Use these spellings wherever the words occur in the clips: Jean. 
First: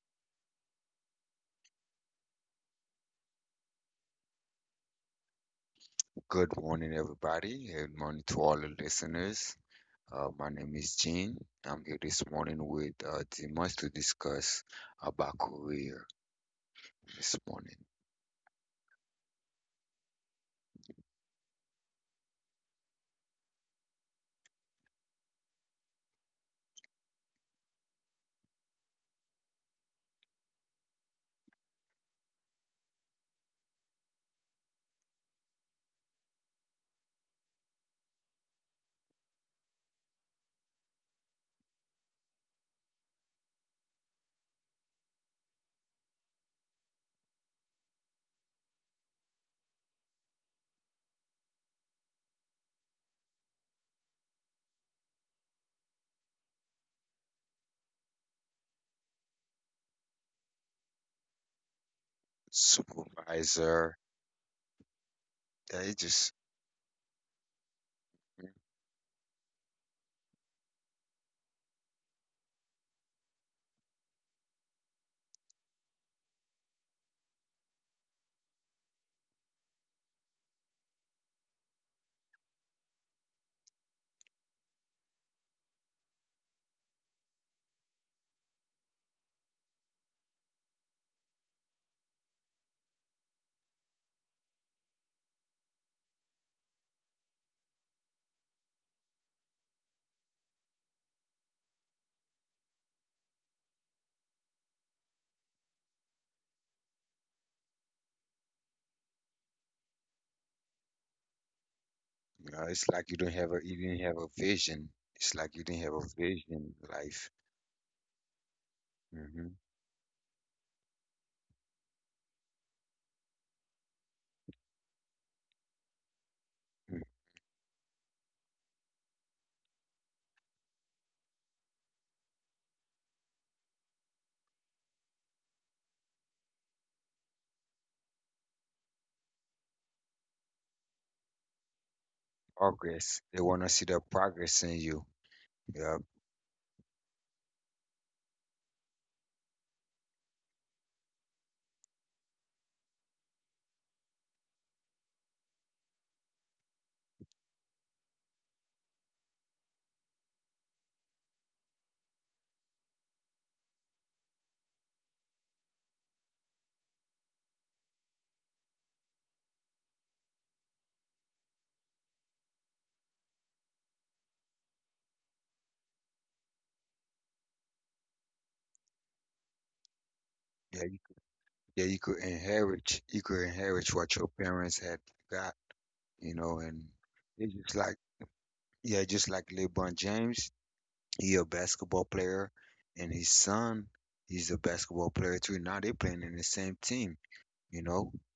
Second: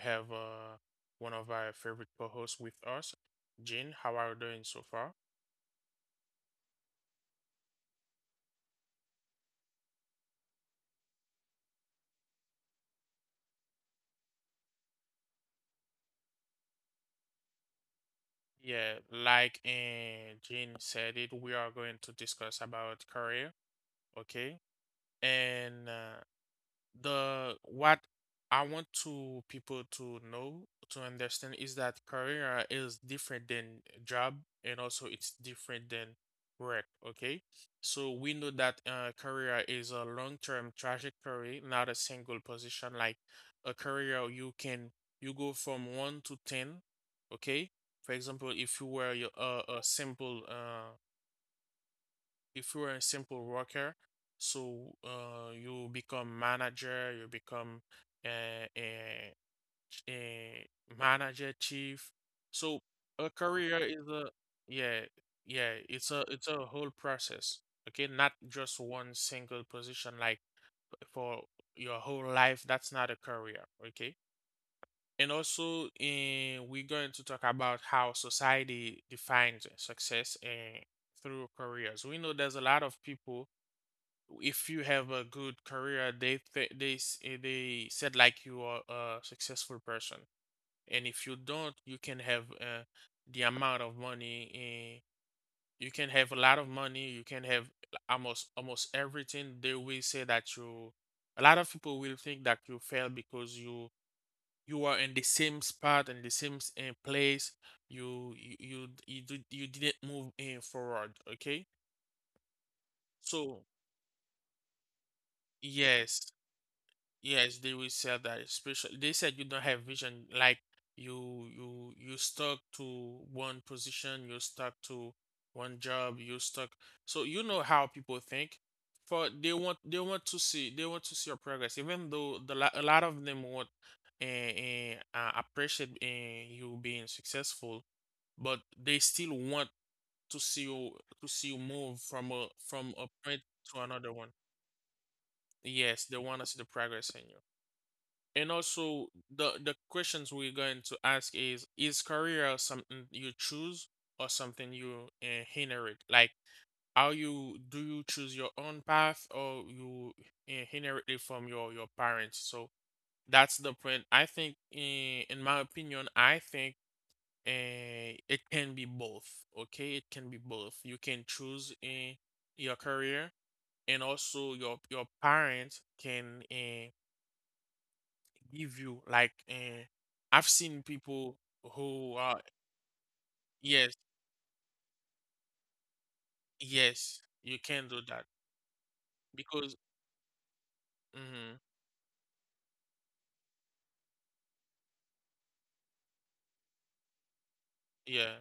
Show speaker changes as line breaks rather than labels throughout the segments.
have one of our favorite co-hosts with us, Jean. How are you doing so far?
Good morning, everybody. Good morning to all the listeners. My name is Gene. I'm here this morning with Dimas to discuss about career this morning.
Yeah, like Jean said it, we are going to discuss about career, okay? And the what I want to people to know to understand is that career is different than job, and also it's different than work, okay? So we know that career is a long-term trajectory, not a single position. Like a career, you can you go from one to ten, okay? For example, if you were your- a simple if you are a simple worker, so you become manager, you become a, a, a manager chief. So a career
Supervisor,
is a yeah, yeah,
yeah, it
it's a
just,
it's a whole process. Okay, not just one single position like for your whole life. That's not a career. Okay. And also, we're going to talk about how society defines success through careers. We know there's a lot of people, if you have a good career, they th they s- eh, they said like you are a successful person, and if you don't, you can have the amount of money. You can have a lot of money. You can have almost everything. They will say that you. A lot of people will think that you fail because you are in the same spot and the same place. You didn't move in forward. Okay,
you know, it's like you don't have
so
a, you didn't have a vision. It's like you didn't have a
yes.
vision in life.
Yes, they will say that, especially they said you
hmm
don't have vision, like you stuck to one position, you're stuck to one job, you're stuck. So you know how people think. For they want to see your progress, even though a lot of them want and appreciate you being successful, but they still want to see you to see you move from a
Progress.
point
They want to
to
see the
another one.
progress in you. Yeah,
Yes, they want to see the progress in you. And also, the questions we're going to ask is career something you choose or something you inherit? Like how you do you choose your own path, or you inherit it from your parents? So that's the point. I think, in my opinion, I think it can be both. Okay, it can be both. You can choose your career, and also your parents can give you like I've seen
yeah, you-
people
yeah. You
who
could
are — yes,
inherit what your parents had got. You know, and
yes, you
it's just
can do
like
that
yeah, just like
because
LeBron James. He a
mhm,
basketball player, and his son, he's a basketball player too. Now they playing in the same team. You know,
yeah,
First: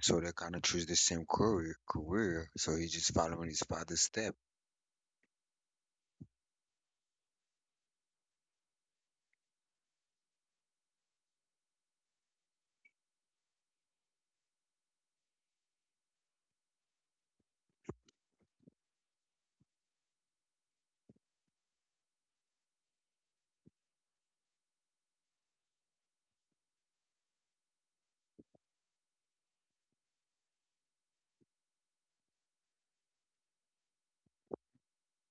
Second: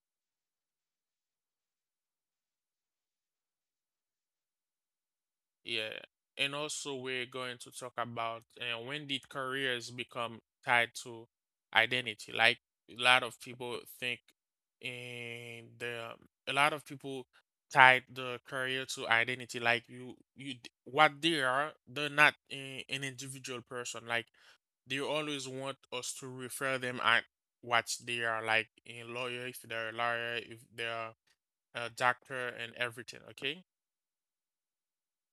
so they kind of choose the same career. Career. So he's just following his father's step.
yeah. And also we're going to talk about when did careers become tied to identity? Like a lot of people think and the um, a lot of people tied the career to identity, like what they are, they're not an individual person, like they always want us to refer them at what they are, like a lawyer, if they're a lawyer, if they're a doctor, and everything. Okay,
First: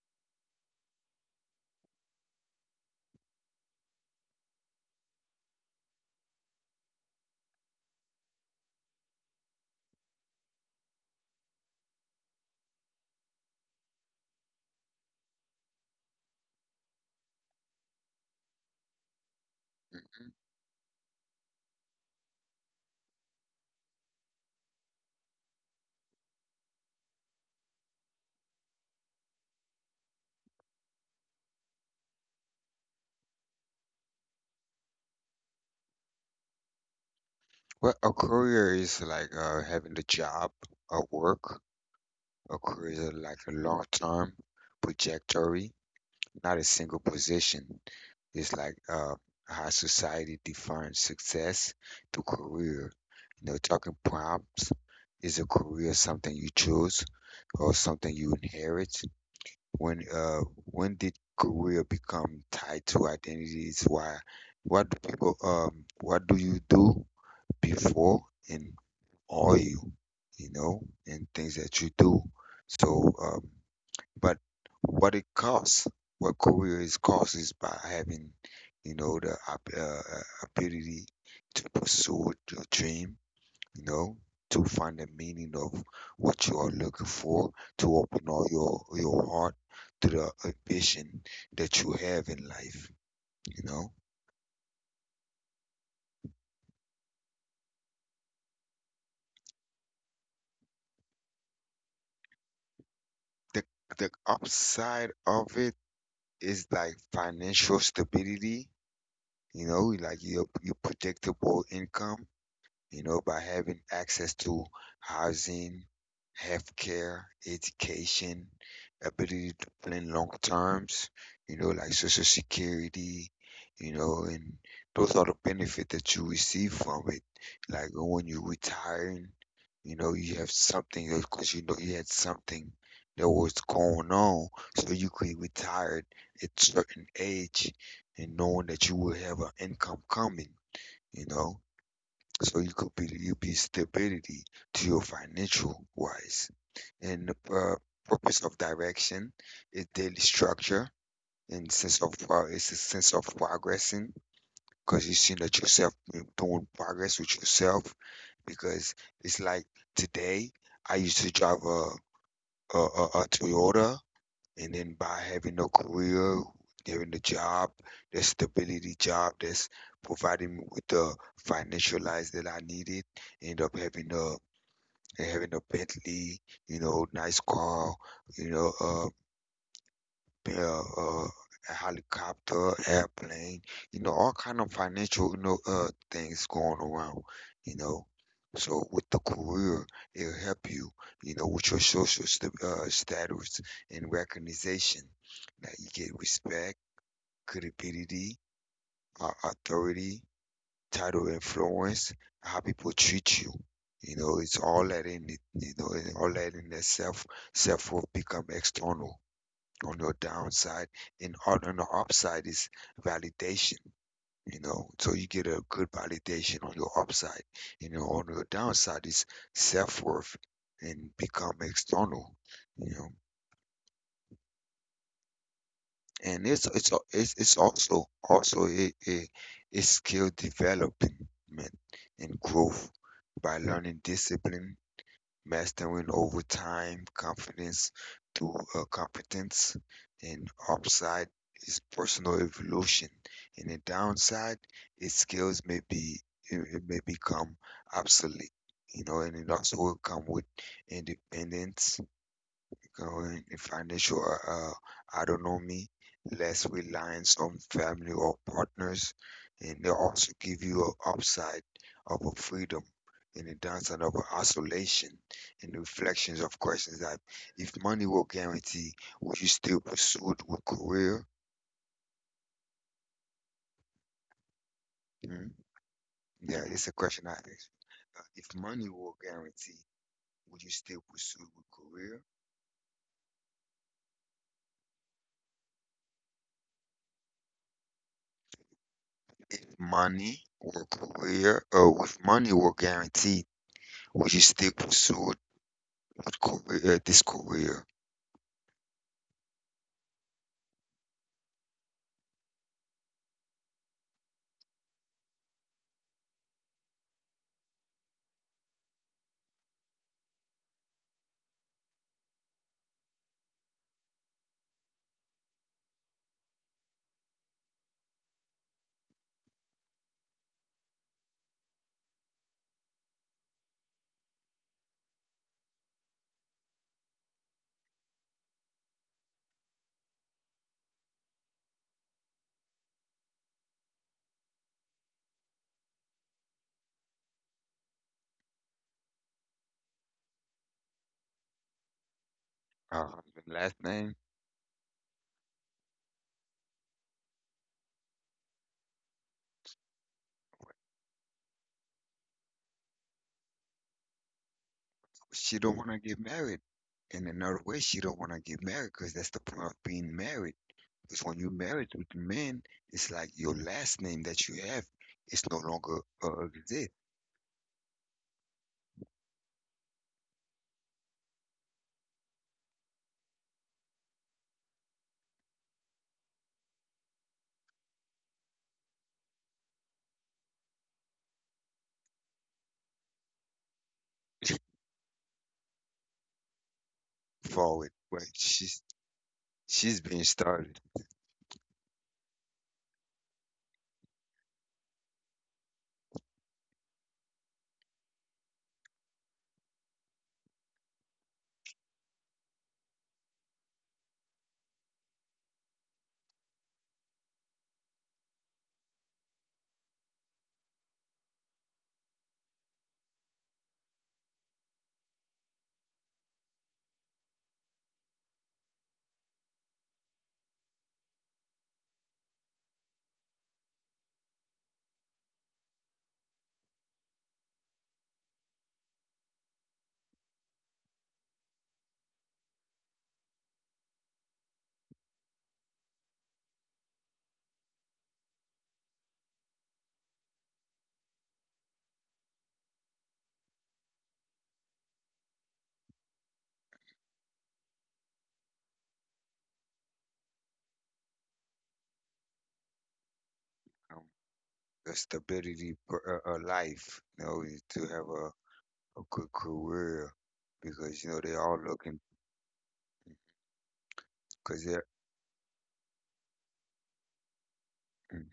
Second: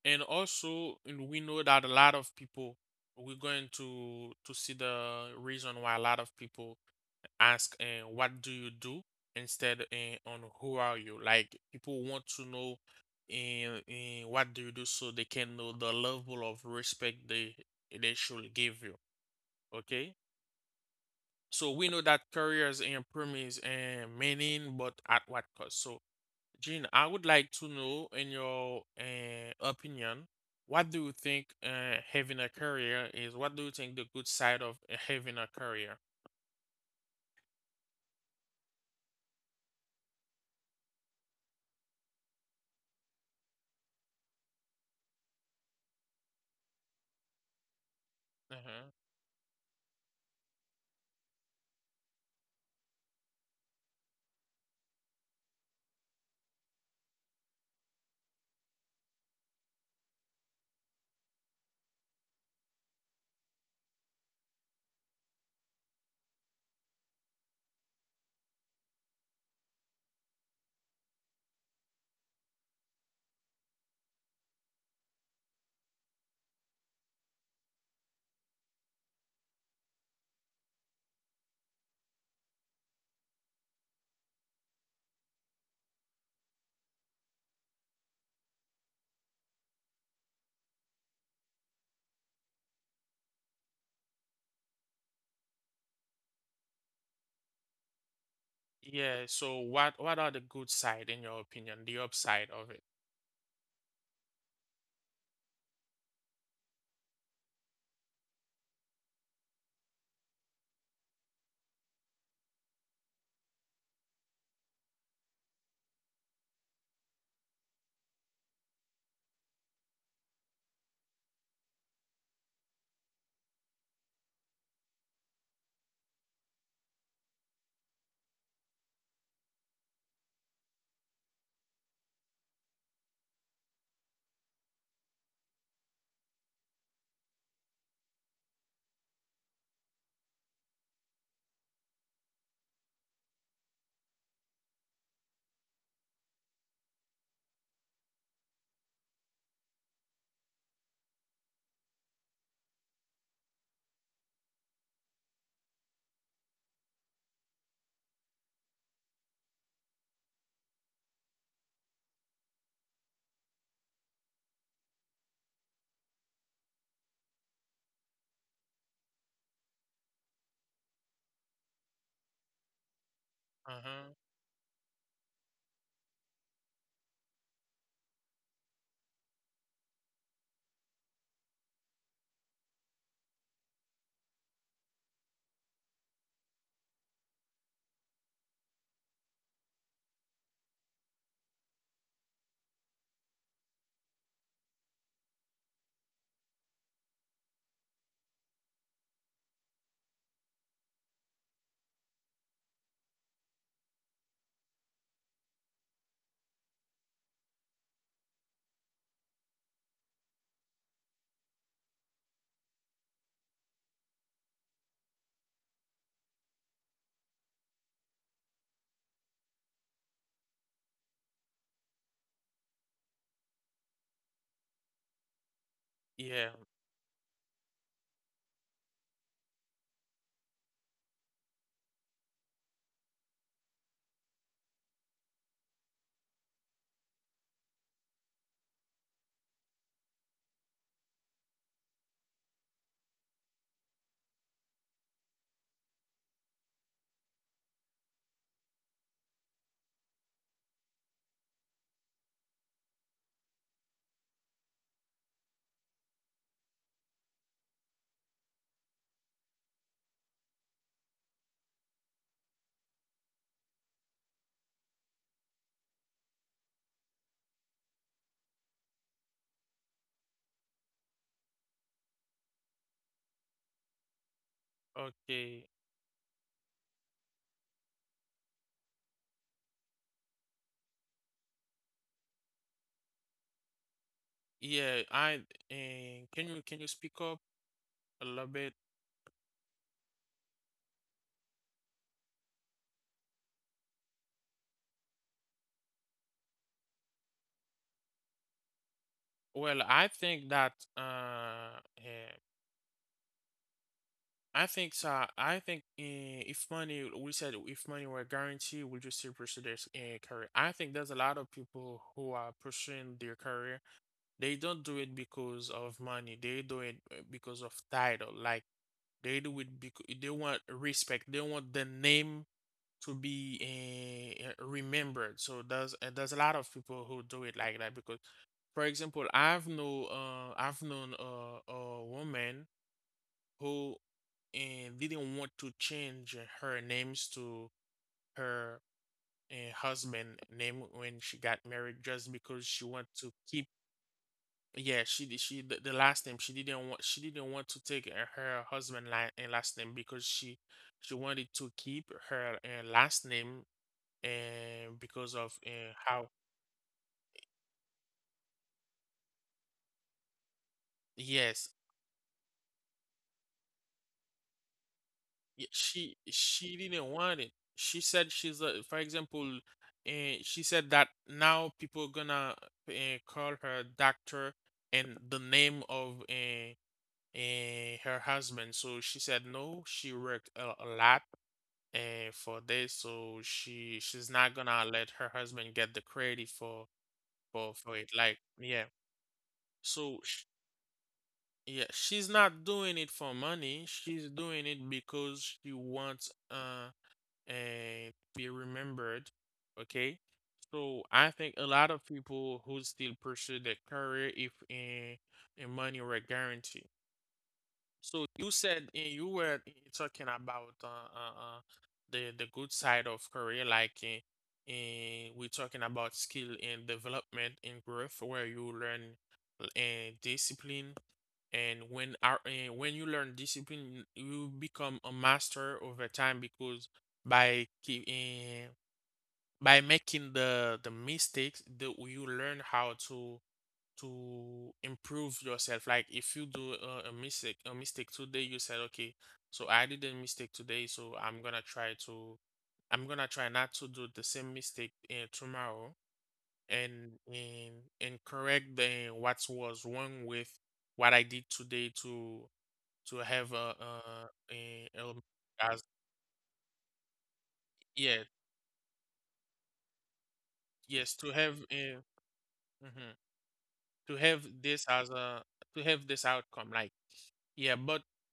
and also and we know that a lot of people we're going to see the reason why a lot of people ask, and what do you do, instead and on who are you, like people want to know, and what do you do, so they can know the level of respect they should give you. Okay.
Mhm.
So we know that careers and promise and meaning, but at what cost? So, Jean, I would like to know, in your opinion, what do you think having a career is? What do you think the good side of having a career?
Well, a career is like having the job a work. Occurs like a long term trajectory, not a single position. It's like
Uh-huh.
how society defines success through career. You know, talking prompts is a career something you choose or something you inherit. When uh, when did career become tied to identities? Why? What do people? What do you do before and are you? You know, and things that you do. So but what it costs, what career is cost is by having, you know, the ability to pursue your dream, you know, to find the meaning of what you are looking for, to open all your heart to the ambition that you have in life, you know.
Yeah. So, what are the good side in your opinion? The upside of it?
The the upside of it is like financial stability, you know, like your predictable income, you know, by having access to housing, healthcare, education, ability to plan long terms, you know, like social security, you know, and those are the benefits that you receive from it. Like when you're retiring, you know, you have something because you know you had something that was going on, so you could retire at certain age and knowing that you will have an income coming, you know. So you could be you be stability to your financial wise. And the purpose of direction is daily structure and sense of it's a sense of progressing because you see that yourself you're doing progress with yourself because it's like today I used to drive a Toyota, and then by having a career, having a job, that stability job that's providing me with the financial life that I needed, end up having
Uh-huh.
a having a Bentley, you know, nice car, you know, uh, uh, a helicopter, airplane, you know, all kind of financial, you know, things going around, you know. So with the career, it'll help you, you know, with your social st status and recognition. Now you get respect, credibility, authority, title, influence, how people treat you. You know, it's all that in it, you know, and all that in itself, self will become external on your downside, and on the upside is validation. You know, so you get a good validation on your upside. You know, on your downside is self-worth and become external, you know. And
Yeah.
it's also also a skill development and growth by learning discipline, mastering over time, confidence through competence, and upside is personal evolution. And the downside is skills may be it may become obsolete, you know, and it also will come with independence growing in financial autonomy, less reliance on family or partners, and they also give you an upside of a freedom and a downside of a isolation and reflections of questions that if money will guarantee, would you still pursue it with career? Mm,
Okay.
yeah, it's a question I ask. If money will guarantee, would you still pursue it with career?
Yeah. I Can you speak up a little bit?
If money or career, or if money were guaranteed, when she still pursued with career, this career.
Well, I think so. I think, eh, if money, we said, if money were guaranteed, would you still pursue their career? I think there's a lot of people who are pursuing their career. They don't do it because of money. They do it because of title. Like they do it because they want respect. They want the name to be remembered. So there's a lot of people who do it like that because, for example, I've known a woman who and didn't want to change her names to her husband name when she got married just because she want
Uh,
to
the
keep —
last name,
yeah, she did. The last name, she didn't want to take her last name, because she wanted to keep her last name, and because of
she don't want to get
how —
married. In another way, she don't want to get married because that's the point of being married. Because when you're
yes.
married with men, it's like your last name that you have is no
Yeah,
longer
she
exist
didn't want it. She said she's a, for example, and she said that now people gonna uh, call her doctor and the name of her husband. So she said no, she worked a lot for this, so she's not gonna let her husband get the credit
for it.
for it.
But
Like, yeah.
she's
so
being
sh
started.
Yeah, she's not doing it for money. She's doing it because she wants and be remembered. Okay. So I think a lot of people who still pursue their career, if in money were guaranteed. So you said, you were talking about uh, uh the good side of career, like we're talking about skill and development and growth, where you learn and discipline, and when our and when you learn discipline, you become a master over time, because by keep eh, by making the mistakes that you learn how to improve yourself. Like, if you do a mistake today, you said, okay, so I did a mistake today, so I'm gonna try to I'm gonna try not to do the same mistake tomorrow, and and and correct the what was wrong with what I did today to have
Um,
a,
the stability
as
of life, you know, is to have
yeah.
a good career because you
Yes,
know
to
they
have
all
a
looking
mhm, to have
because
this
they're.
as a to have this outcome, like, yeah. But
Mm-hmm.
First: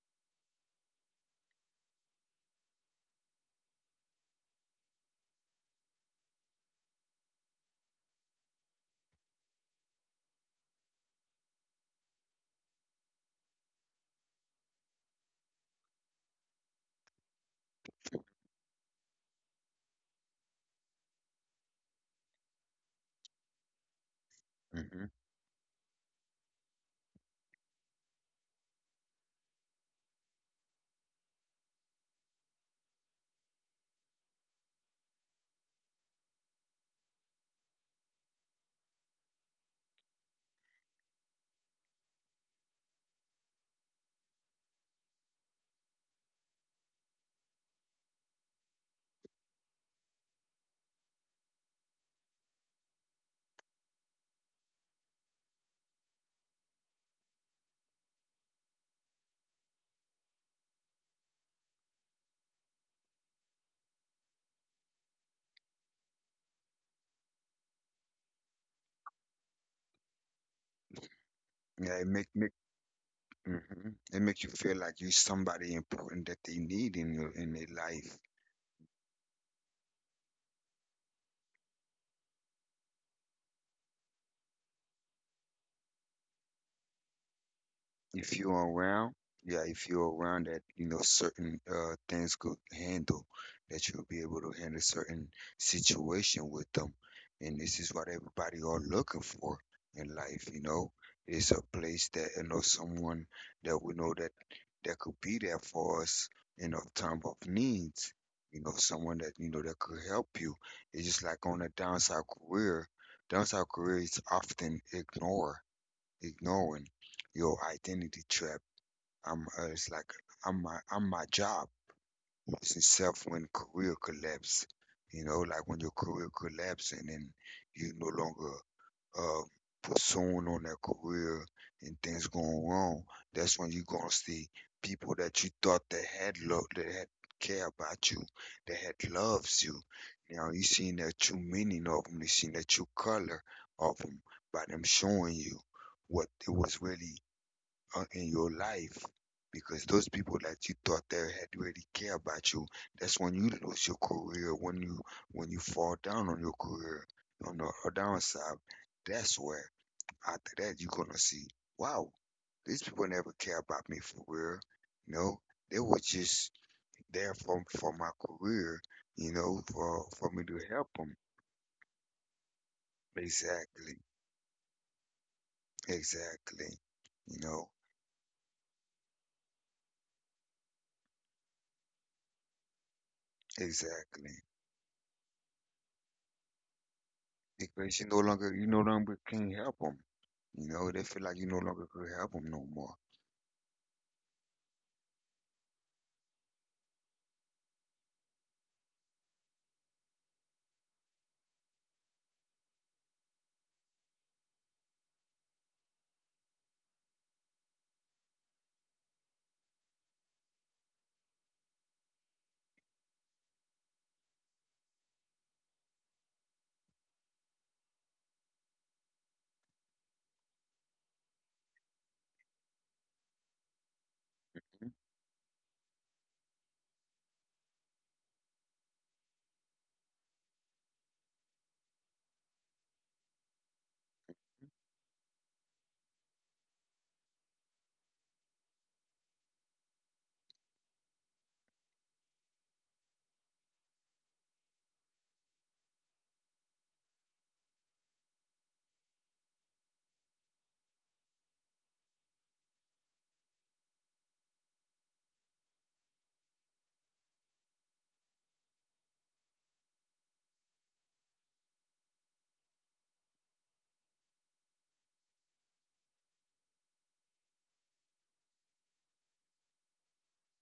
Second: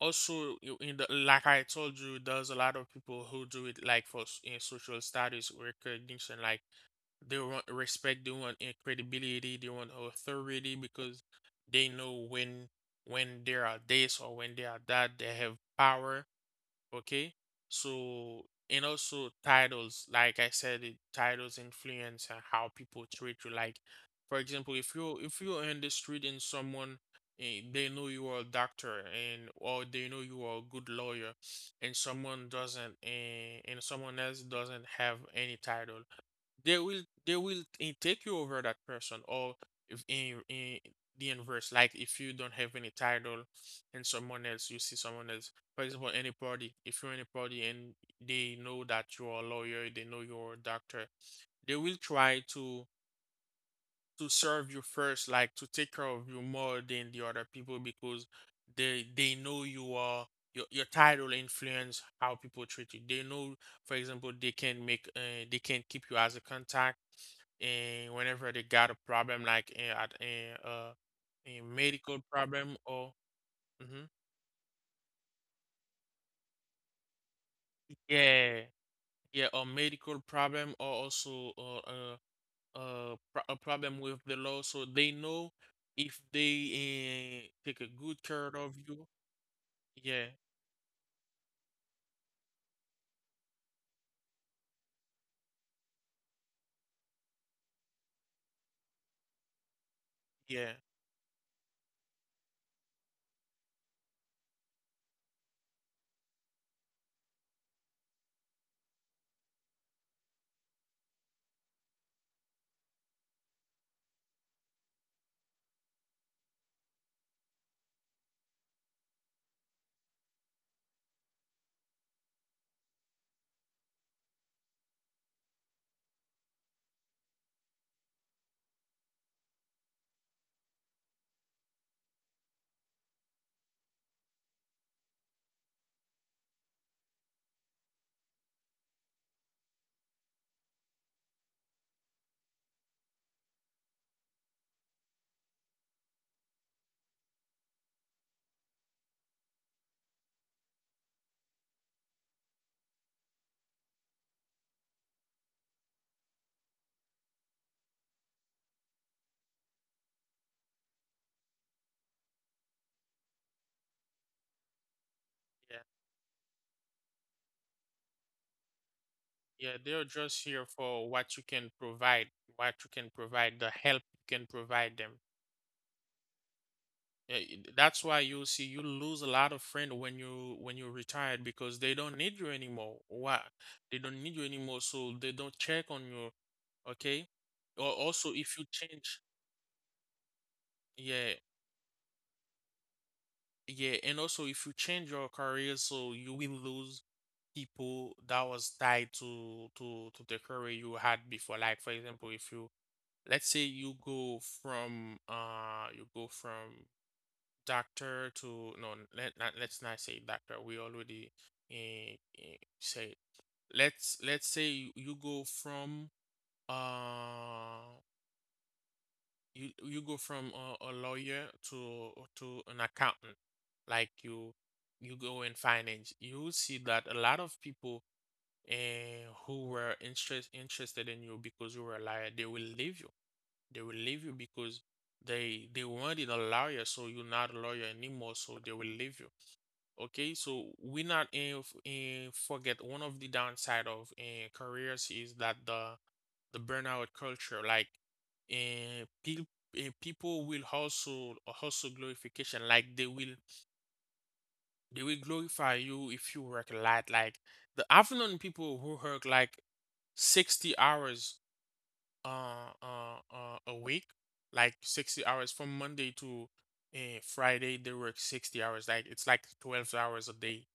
also, you- in the like I told you, there's a lot of people who do it like in social status recognition, like they want respect, they want credibility, they want authority, because they know when they are this or when they are that, they have power. Okay. So, and also titles, like I said it, titles influence how people treat you, like for example,
Mm-hmm.
if you're in the street and someone, they know you are a doctor, and or they know you are a good lawyer, and someone doesn't eh, and someone else doesn't have any title, they will take you over that person. Or if in the inverse, like if you don't have any title, and someone else you see someone else, for example, any party, if you're in a party and they know that you're a lawyer, they know you're a doctor, they will try to serve you first, like to take care of you more than the other people, because they know you are, your title influence how people treat you. They know, for example, they can keep you as a contact, and whenever they got a problem, like eh, at a
Yeah, it
medical
make
problem, or
hmm
mhm,
It makes you feel like you're somebody important that they need in your in their life.
yeah, yeah, a medical problem, or also a problem with the law, so they know if they take a good
If
care
you're
of you.
around, yeah, if you're
Yeah,
around that, you know, certain things could handle, that you'll be able to handle certain situation with them. And this is what everybody are looking for in life, you
yeah,
know. It's a place that, you know, someone that we know that that could be there for us in a time of needs. You know, someone that, you know, that could help you. It's just like on a downside career. Downside career is often ignored Ignoring your identity trap. I'm It's like I'm my job. It's itself when career collapse. You know, like when your career collapse and then you no longer uh, pursuing on that career and things going wrong. That's when you're gonna see people that you thought that had love that had care about you, that had loves you. Now you seen that true meaning of them. You seen that true color of them by them showing you what it was really in your life, because those people that you thought they had really care about you, that's when you lose your career, when you fall down on your career, on the downside. That's where after that you're gonna see, wow, these people never care about me for real. You know,
yeah,
they were just there for my career, you know,
yeah. They're
for
just
me
here
to help
for
them.
what you can provide, what you can provide, the help
Exactly,
you can provide them.
exactly,
Yeah,
you know,
that's why you see you lose a lot of friends when you retired because they don't need you anymore. Why? They don't need you
exactly.
anymore, so they don't check on you. Okay. Or
Because
also if you
you no
change,
longer can help them. You know, they
yeah.
feel like you no longer could help them no more.
Yeah, and also if you change your career, so you will lose people that was tied to the career you had before. Like, for example, if you — let's say you go from doctor to — no, let's not say doctor. We already uh, say, let's say you go from uh you go from a lawyer to an accountant, like
Hmm?
you go in finance. You will see that a lot of people who were interested in you because you were a liar, they will leave you, they will leave you because they wanted a lawyer, so you're not a lawyer anymore, so they will leave you. Okay, so we not forget, one of the downside of careers is that the burnout culture. Like, uh, pe- people will also hustle glorification. Like they will glorify you if you work a lot. Like the I People who work like 60 hours a week, like 60 hours from Monday to Friday. They work 60 hours. Like it's like 12 hours a day.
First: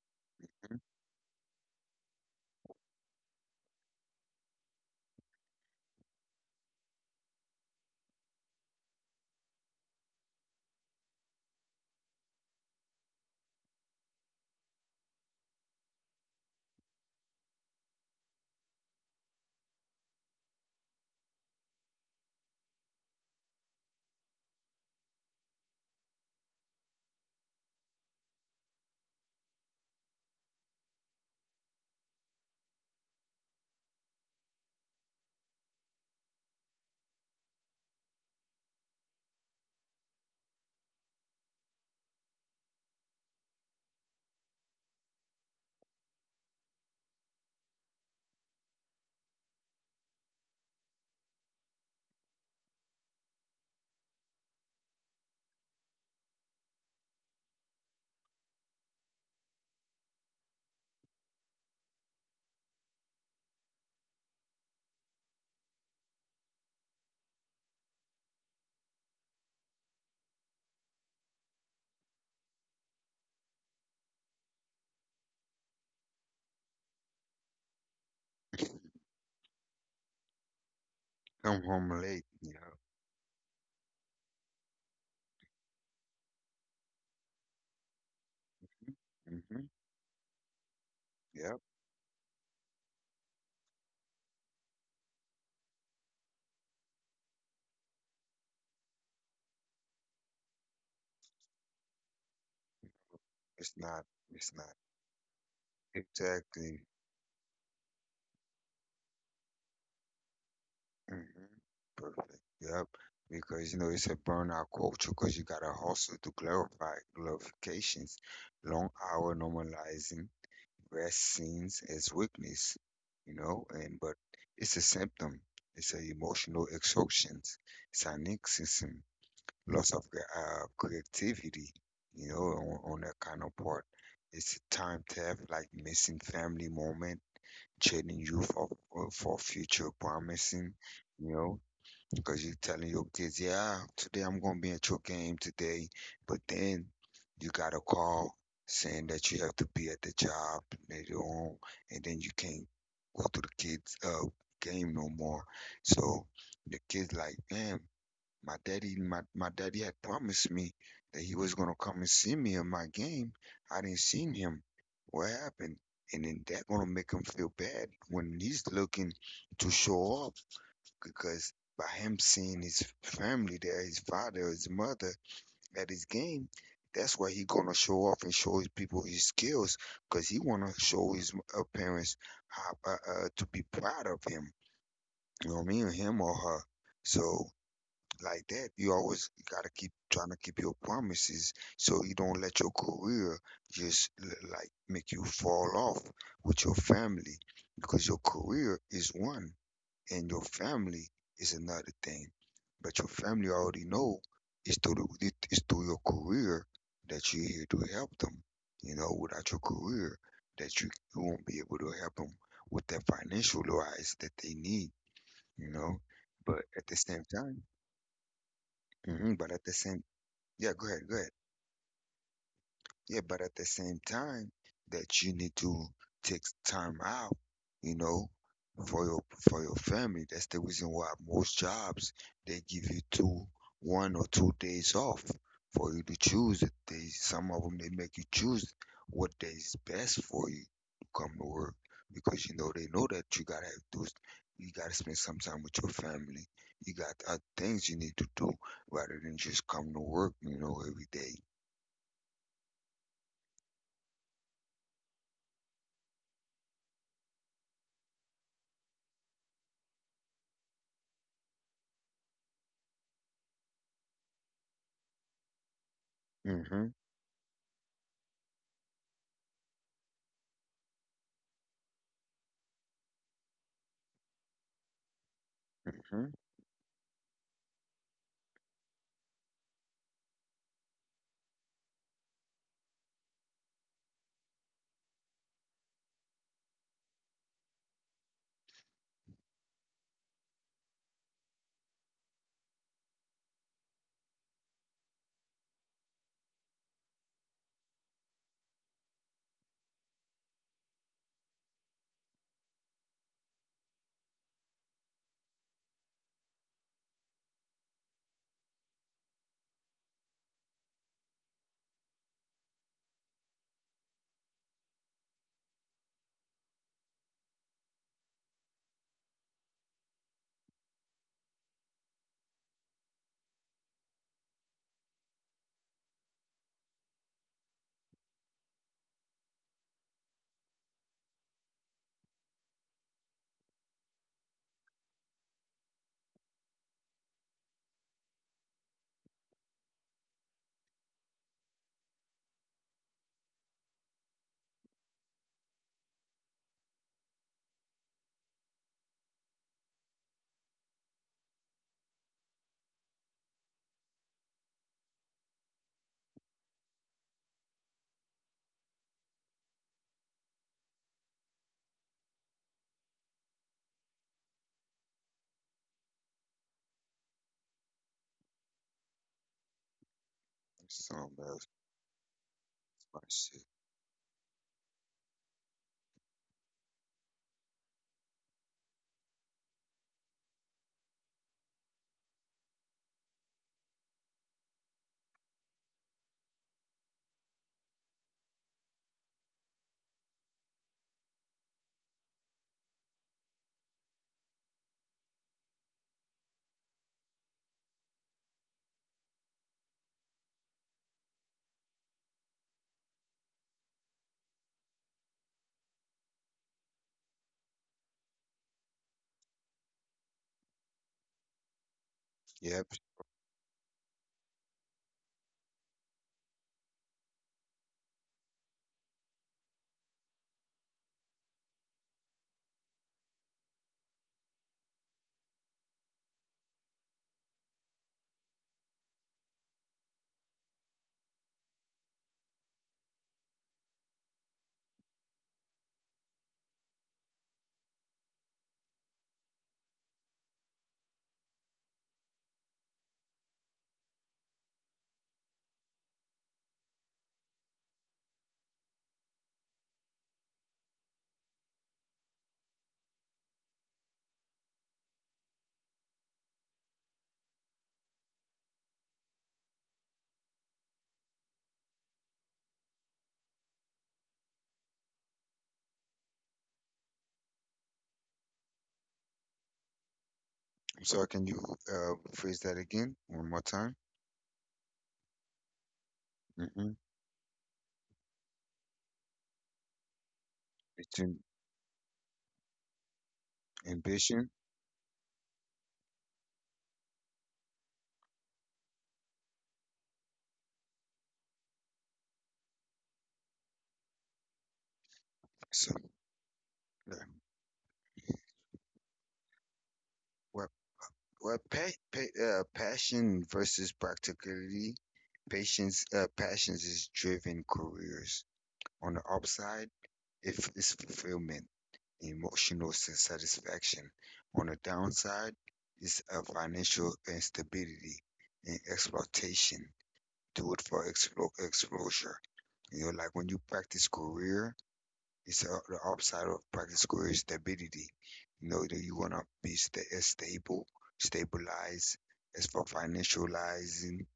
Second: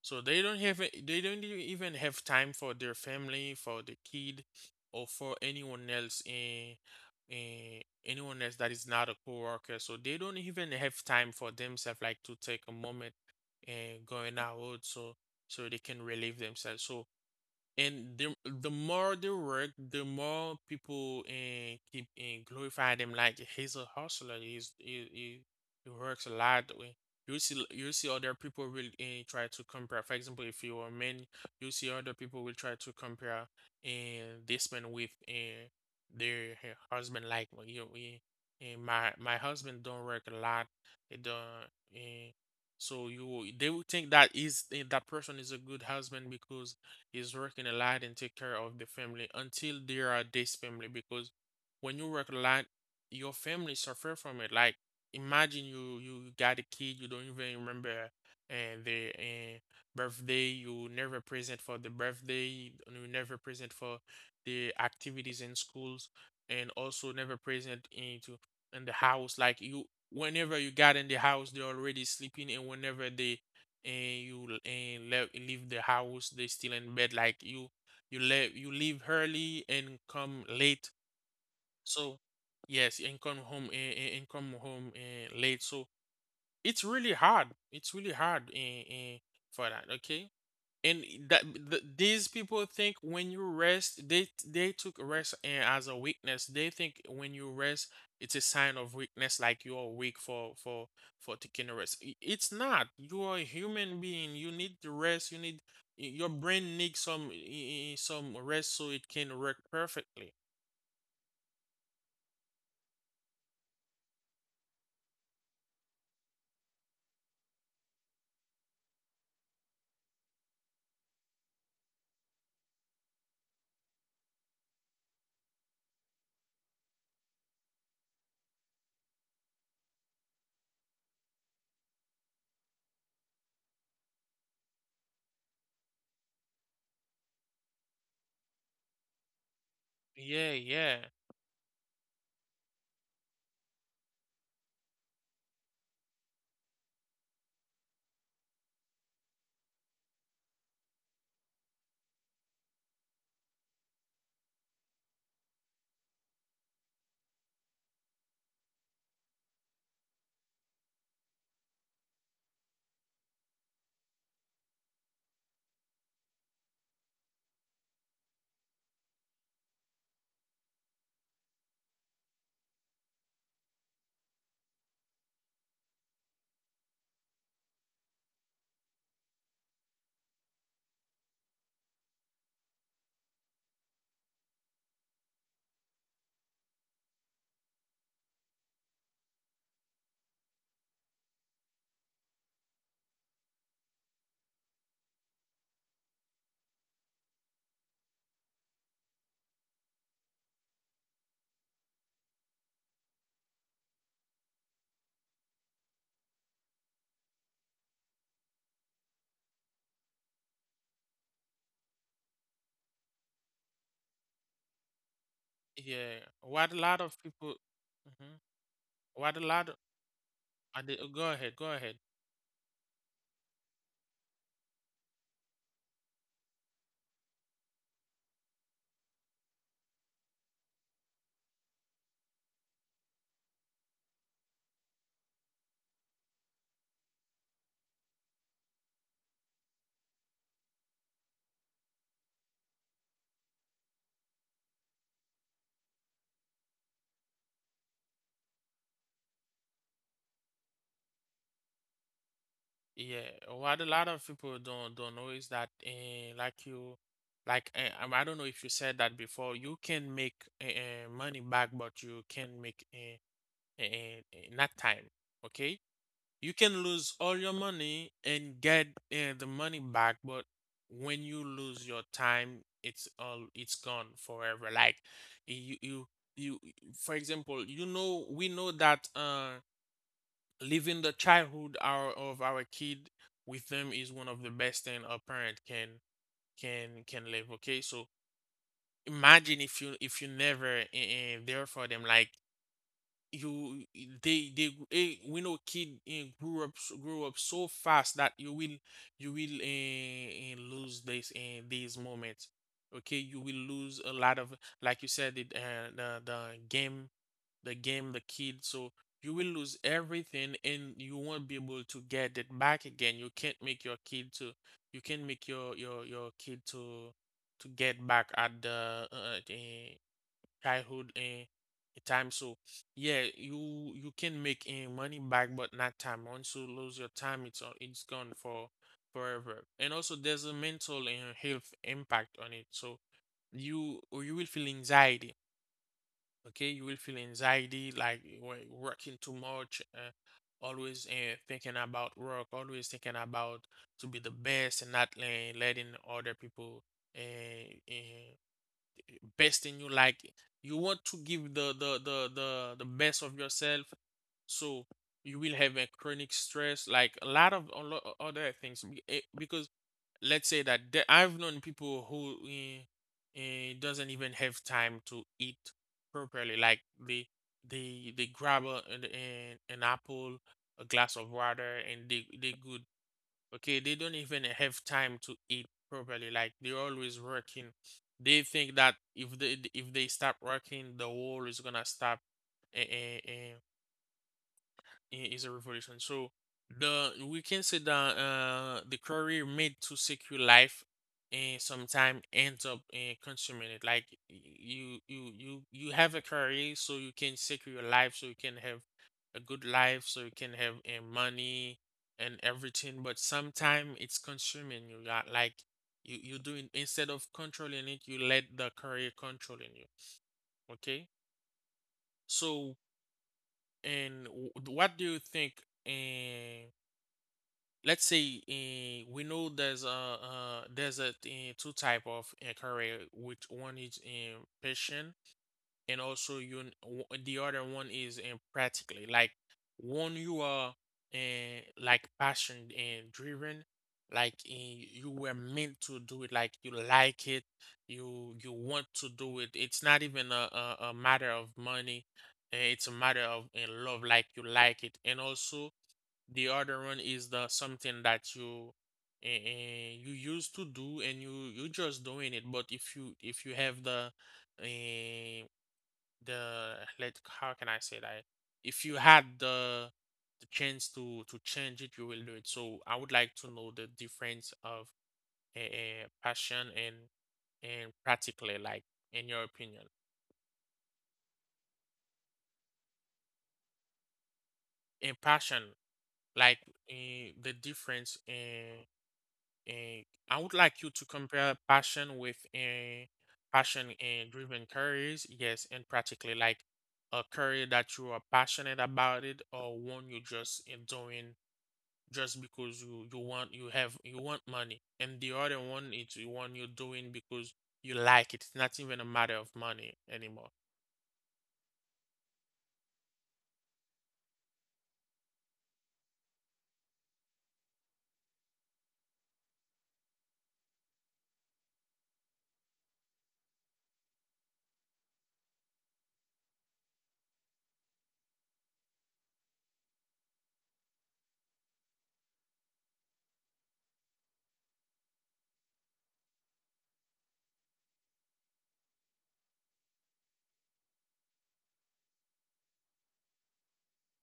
So they don't even have time for their family, for the kid, or for anyone else in anyone else that is not a coworker. So they don't even have time for themselves, like to take a moment and going out so they can relieve themselves. So and the more they work, the more people and keep and glorify them like he's a hustler. He works a lot. You see other people will try to compare. For example, if you are men, you see other people will try to compare and this man with and their husband. Like well, you and my husband don't work a lot. He don't. Eh, so you They will think that is that person is a good husband because is working a lot and take care of the family until there are this family because when you work a lot, your family suffer from it. Like imagine you got a kid, you don't even remember and the birthday, you never present for the birthday, you never present for the activities in schools, and also never present into in the house. Like you, whenever you got in the house, they're already sleeping, and whenever they and you and leave the house they still in bed like you leave early and come late
Come home
so
late, you know.
yes and come home and come home late so it's really hard
Hmm. Mm-hmm.
for that. Okay. And that
Yep,
these people think when you rest they took rest and as a weakness. They think when you rest it's a sign of weakness, like you're weak for for taking a rest. It's not. You are a
it's not,
human being,
it's
you
not
need to rest, you need your
exactly.
brain needs some rest so it can work perfectly.
Hmm. Perfect. Yep, because you know it's a burnout culture because you gotta hustle to clarify glorifications, long hour normalizing rest scenes as weakness, you know, and but it's a symptom. It's a emotional exhaustion, it's an loss of creativity, you know, on that kind of part. It's time theft, like missing family moment, trading you for future
yeah
promising,
yeah
you know, because you're telling your kids, yeah, today I'm gonna be at your game today, but then you got a call saying that you have to be at the job later on, and then you can't go to the kids' game no more. So the kids like, man, my, my daddy had promised me that he was gonna come and see me in my game. I didn't see him. What happened? And then that gonna make him feel bad when he's looking to show off because by him seeing his family there, his father, his mother at his game, that's why he gonna show off and show his people his skills because he wanna show his parents how to be proud of him. You know what I mean? Him or her. So like that, you always gotta keep trying to keep your promises so you don't let your career like make you fall off with your family because your career is one and your family is another thing. But your family already know it's through your career that you're here to help them. You know, without your career, that you won't be able to help them with that financial wise that they need. You know,
Yeah,
but
what
at
a
the
lot
same
of
time
people. Mhm.
hmm
What a
But at the
lot of,
same, yeah, go ahead, go ahead.
go ahead, go ahead.
Yeah, but at the same time, that you need to take time out, you know, for your for your family. That's the reason why most jobs they give you two, 1 or 2 days off for you to choose. It. They some of them they make you choose what day is best for you to come to work because you know they know that you gotta have those. You gotta spend some time with your family. You got other things you need to do rather than just come to work, you know, every day.
Yeah, what a lot of people don't know is that like you like I don't know if you said that before, you can make money back, but you can make not time, okay? You
Mm-hmm.
can lose all your money and get the money back, but when you lose your time, it's gone forever. Like you you
Mm-hmm.
you for example, you know we know that living the childhood of our kid with them is one of the best thing a parent can can live. Okay, so imagine if you never there for them. Like you we know kid grew up so fast that you will lose these moments. Okay, you will lose a lot of like you said it, the game, the game, the kid. So you will lose everything and you won't be able to get it back again. You can't make your kid to get back at the childhood time. So yeah, you can make money back, but not time. Once you lose your time, it's gone for forever. And also, there's a mental and health impact on it. So you will feel anxiety. Okay, you will feel anxiety like working too much, always thinking about work, always thinking about to be the best and not letting other people uh, uh, best in you. Like you want to give the best of yourself, so you will have a chronic stress like a lot of a lot other things because let's say that I've known people who doesn't even have time to eat properly. Like they grab a, an apple, a glass
So
of
that's
water, and they good.
my
Okay, they don't even have time to eat properly. Like they're always working. They think that if they stop working, the world is gonna stop. Uh, is a revolution. So the we can say that the career made to secure life and sometime ends up consuming it. Like you have a career so you can secure your life, so you can have a good life, so you can have money and everything. But sometime it's consuming you. Yeah, Like you doing instead of controlling it, you let the career controlling you. Okay,
Yep.
so and what do you think? Uh, let's say we know there's a two type of career. Which one is in passion, and also the other one is in practically. Like one you are like passion and driven, like you were meant to do it, like you like it, you want to do it, it's not even a matter of money, it's a matter of love, like you like it. And also the other one is the something that you you used to do and you just doing it. But if you have the uh, let how can I say that? If you had the chance to change it, you will do it. So I would like to know the difference of passion and practically, like in your opinion,
So can you phrase that again one more time?
and passion, like
Mm-hmm.
the difference. And I would like you to
It's
compare passion with a passion and
ambition.
driven careers. Yes, and practically like a career that you are passionate about it, or one you just in doing just because you want money, and the other
So
one is the one you're
uh,
doing because you like it. It's not even a matter of money anymore.
what passion versus practicality. Patience passions is driven careers. On the upside, is fulfillment, satisfaction. On the downside, is financial instability and exploitation. Do it for exposure. You know, like when you practice career, it's the upside of practice career is stability. You know, that you want to be stable, stabilized as for financializing,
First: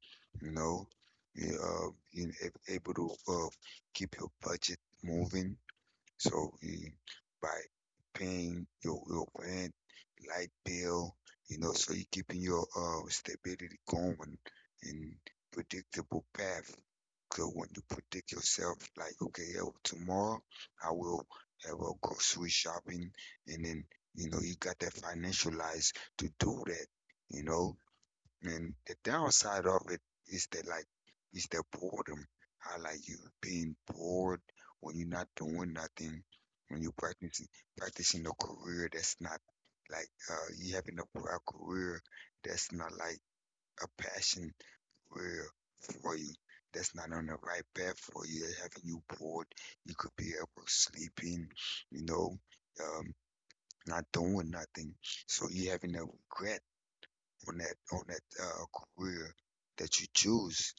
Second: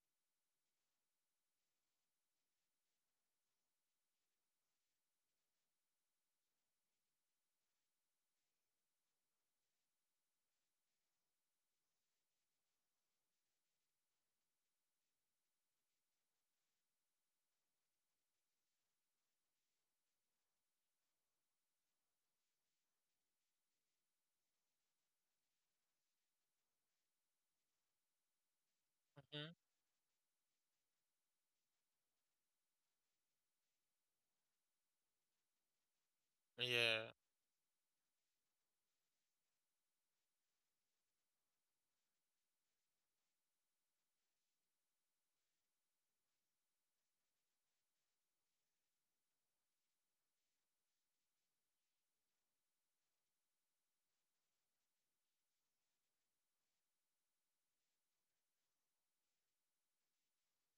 you know, you able to keep your budget moving so mm, by paying your rent, light bill, you know, so you're keeping your stability going and predictable path. Because when you predict yourself, like, okay, yeah, well, tomorrow I will have a grocery shopping, and then you know you got that financial lies to do that, you know. And the
Hmm.
downside of it is that like is the boredom. How like you being bored when you're not doing nothing, when you're
Yeah,
practicing a career that's not like you having a career that's not like a passion career for you. That's not on the right path for you. That's having you bored. You could be up or sleeping, you know, um, not doing nothing. So you having a regret on that career that you choose,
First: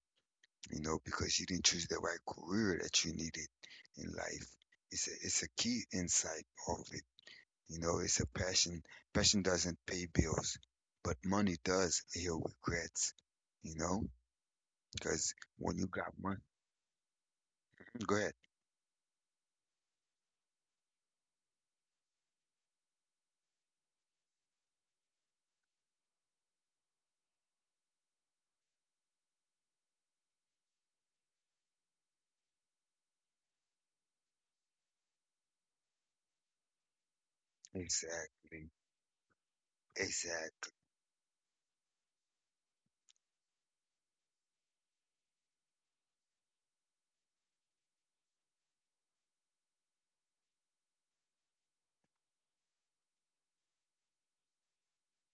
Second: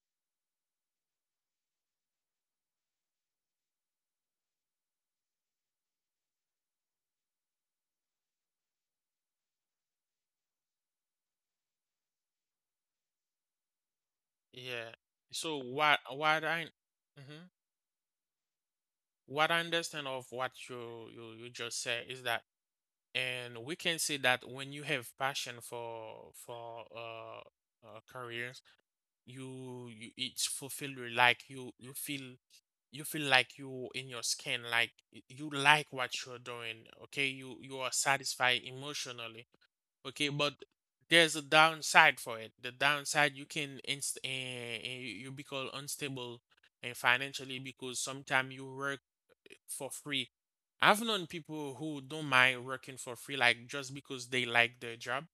you know, because you didn't choose the right career that you needed in life. It's a key insight of it. You know, it's a passion. Passion doesn't pay bills, but money does heal regrets. You know,
yeah.
because
So
when you got money,
what I mhm.
go ahead.
What I understand of what you just said is that and we can say that when you have passion for careers, you it's fulfilled. You like you feel you feel like you in your skin, like you like what you're doing. Okay, you are satisfied
Exactly.
emotionally. Okay, but
Exactly.
there's a downside for it. The downside, you become unstable and financially, because sometimes you work for free. I've known people who don't mind working for free, like just because they like their job.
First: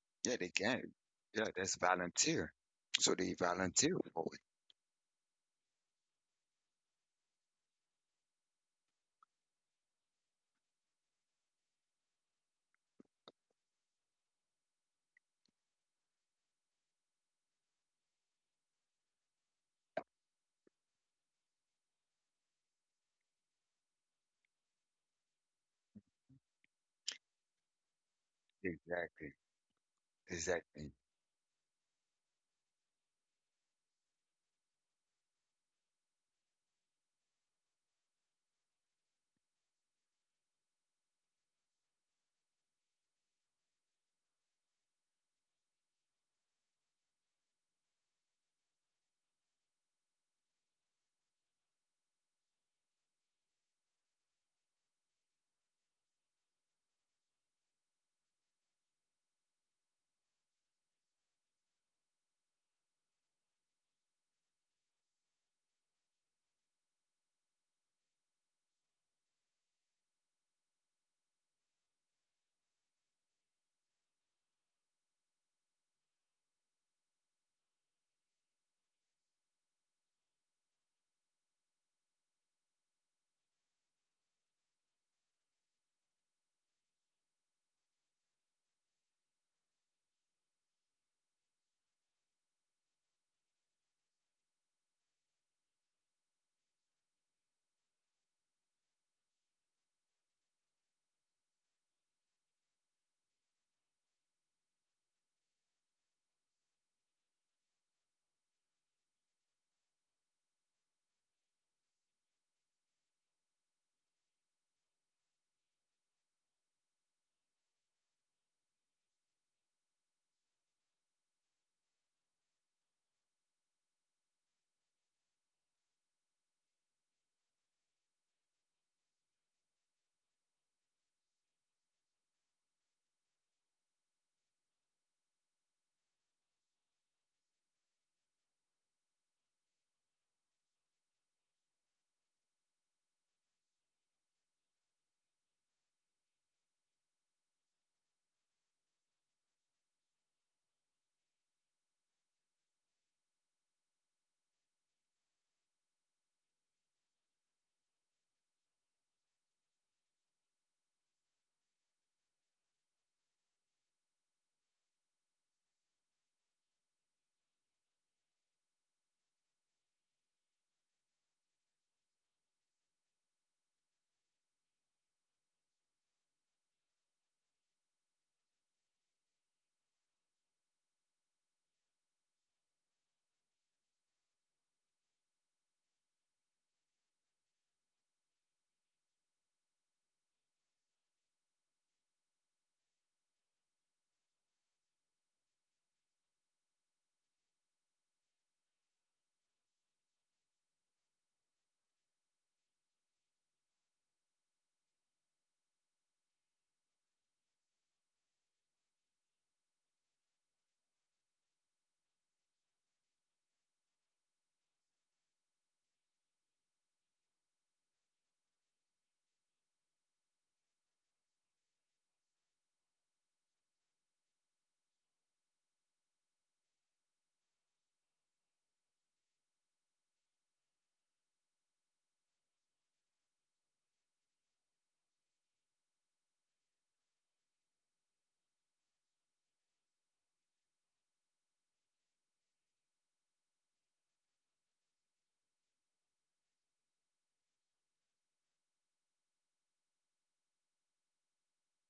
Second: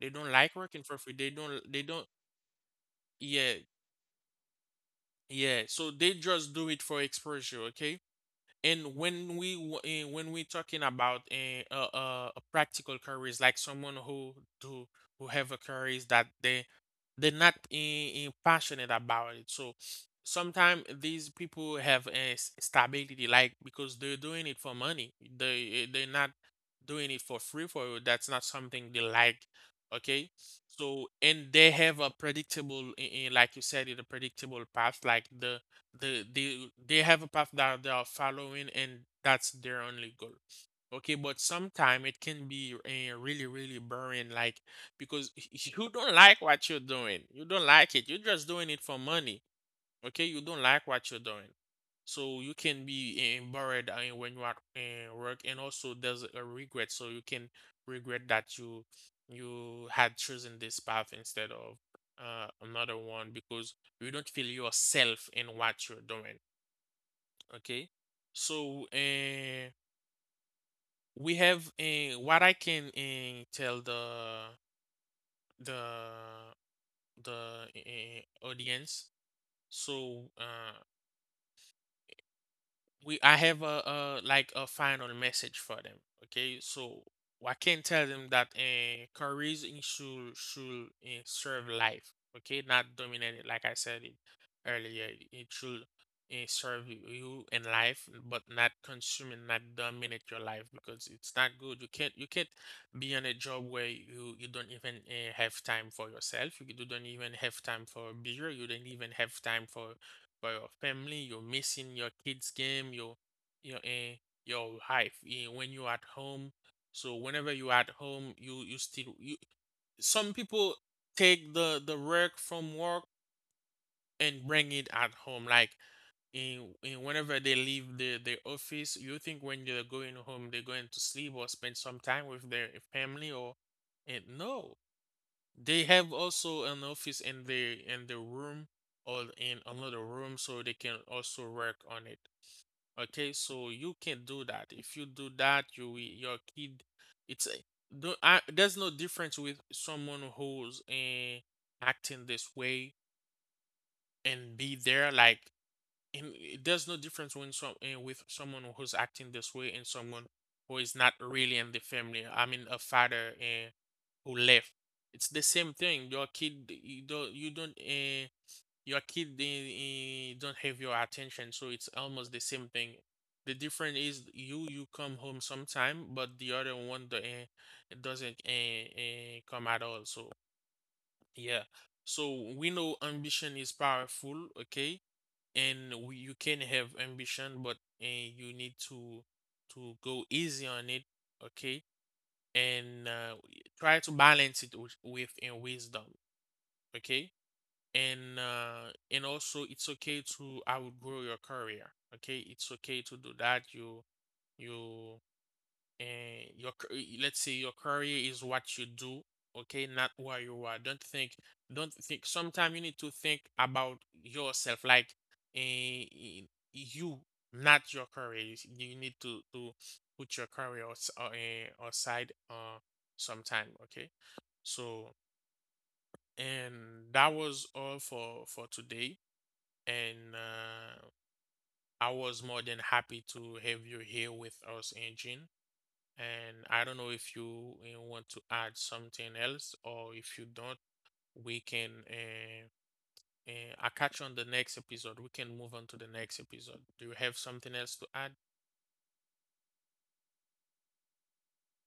They don't
Yeah, they
like working
can.
for free.
Yeah, that's
They don't,
volunteer. So they
yeah,
volunteer for
yeah. So they just do it for exposure, okay? And when when we talking about a practical careers, like someone who do who have a careers that they they're not passionate about it, so sometimes these people have a stability, like because they're doing it for money. They're not doing it for free for you. That's not
it.
something they
Exactly.
like. Okay,
Exactly.
so and they have a predictable, like you said, it a predictable path, like the they they have a path that they are following and that's their only goal. Okay, but sometime it can be really really boring, like because you don't like what you're doing, you don't like it, you're just doing it for money. Okay, you don't like what you're doing, so you can be buried when you are in work. And also there's a regret, so you can regret that you had chosen this path instead of another one because you don't feel yourself in what you're doing. Okay, so we have what I can tell the the audience. So we I have a like a final message for them. Okay, so I can tell them that careers in should serve life. Okay, not dominate it. Like I said it earlier, it should serve you in life, but not consume and not dominate your life because it's not good. You can't be on a job where you don't even have time for yourself. You don't even have time for beer. You don't even have time for your family, you're missing your kids' game, your eh, your life when you're at home. So whenever you're at home, you still you some people take the work from work and bring it at home like in whenever they leave the office. You think when they're going home they're going to sleep or spend some time with their family? Or and no, they have also an office in the room or in another room so they can also work on it. Okay, so you can do that. If you do that, your kid, it's a, I, there's no difference with someone who's acting this way and be there like and there's no difference when with someone who's acting this way and someone who is not really in the family. I mean, a father who left. It's the same thing. Your kid, your kid they, don't have your attention, so it's almost the same thing. The difference is you you come home sometime, but the other one the, doesn't come at all. So yeah, so we know ambition is powerful, okay, and we, you can have ambition, but you need to go easy on it, okay, and try to balance it with in wisdom. Okay. And also it's okay to outgrow your career. Okay, it's okay to do that. You And your let's say your career is what you do. Okay, not where you are. Don't think sometimes you need to think about yourself, like eh, eh, you, not your career. You you need to put your career aside sometime, okay? So and that was all for today, and I was more than happy to have you here with us, Eugene. And I don't know if you, want to add something else, or if you don't, we can I catch you on the next episode. We can move on to the next episode. Do you have something else to add?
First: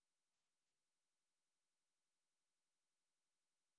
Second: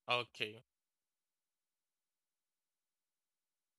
Okay.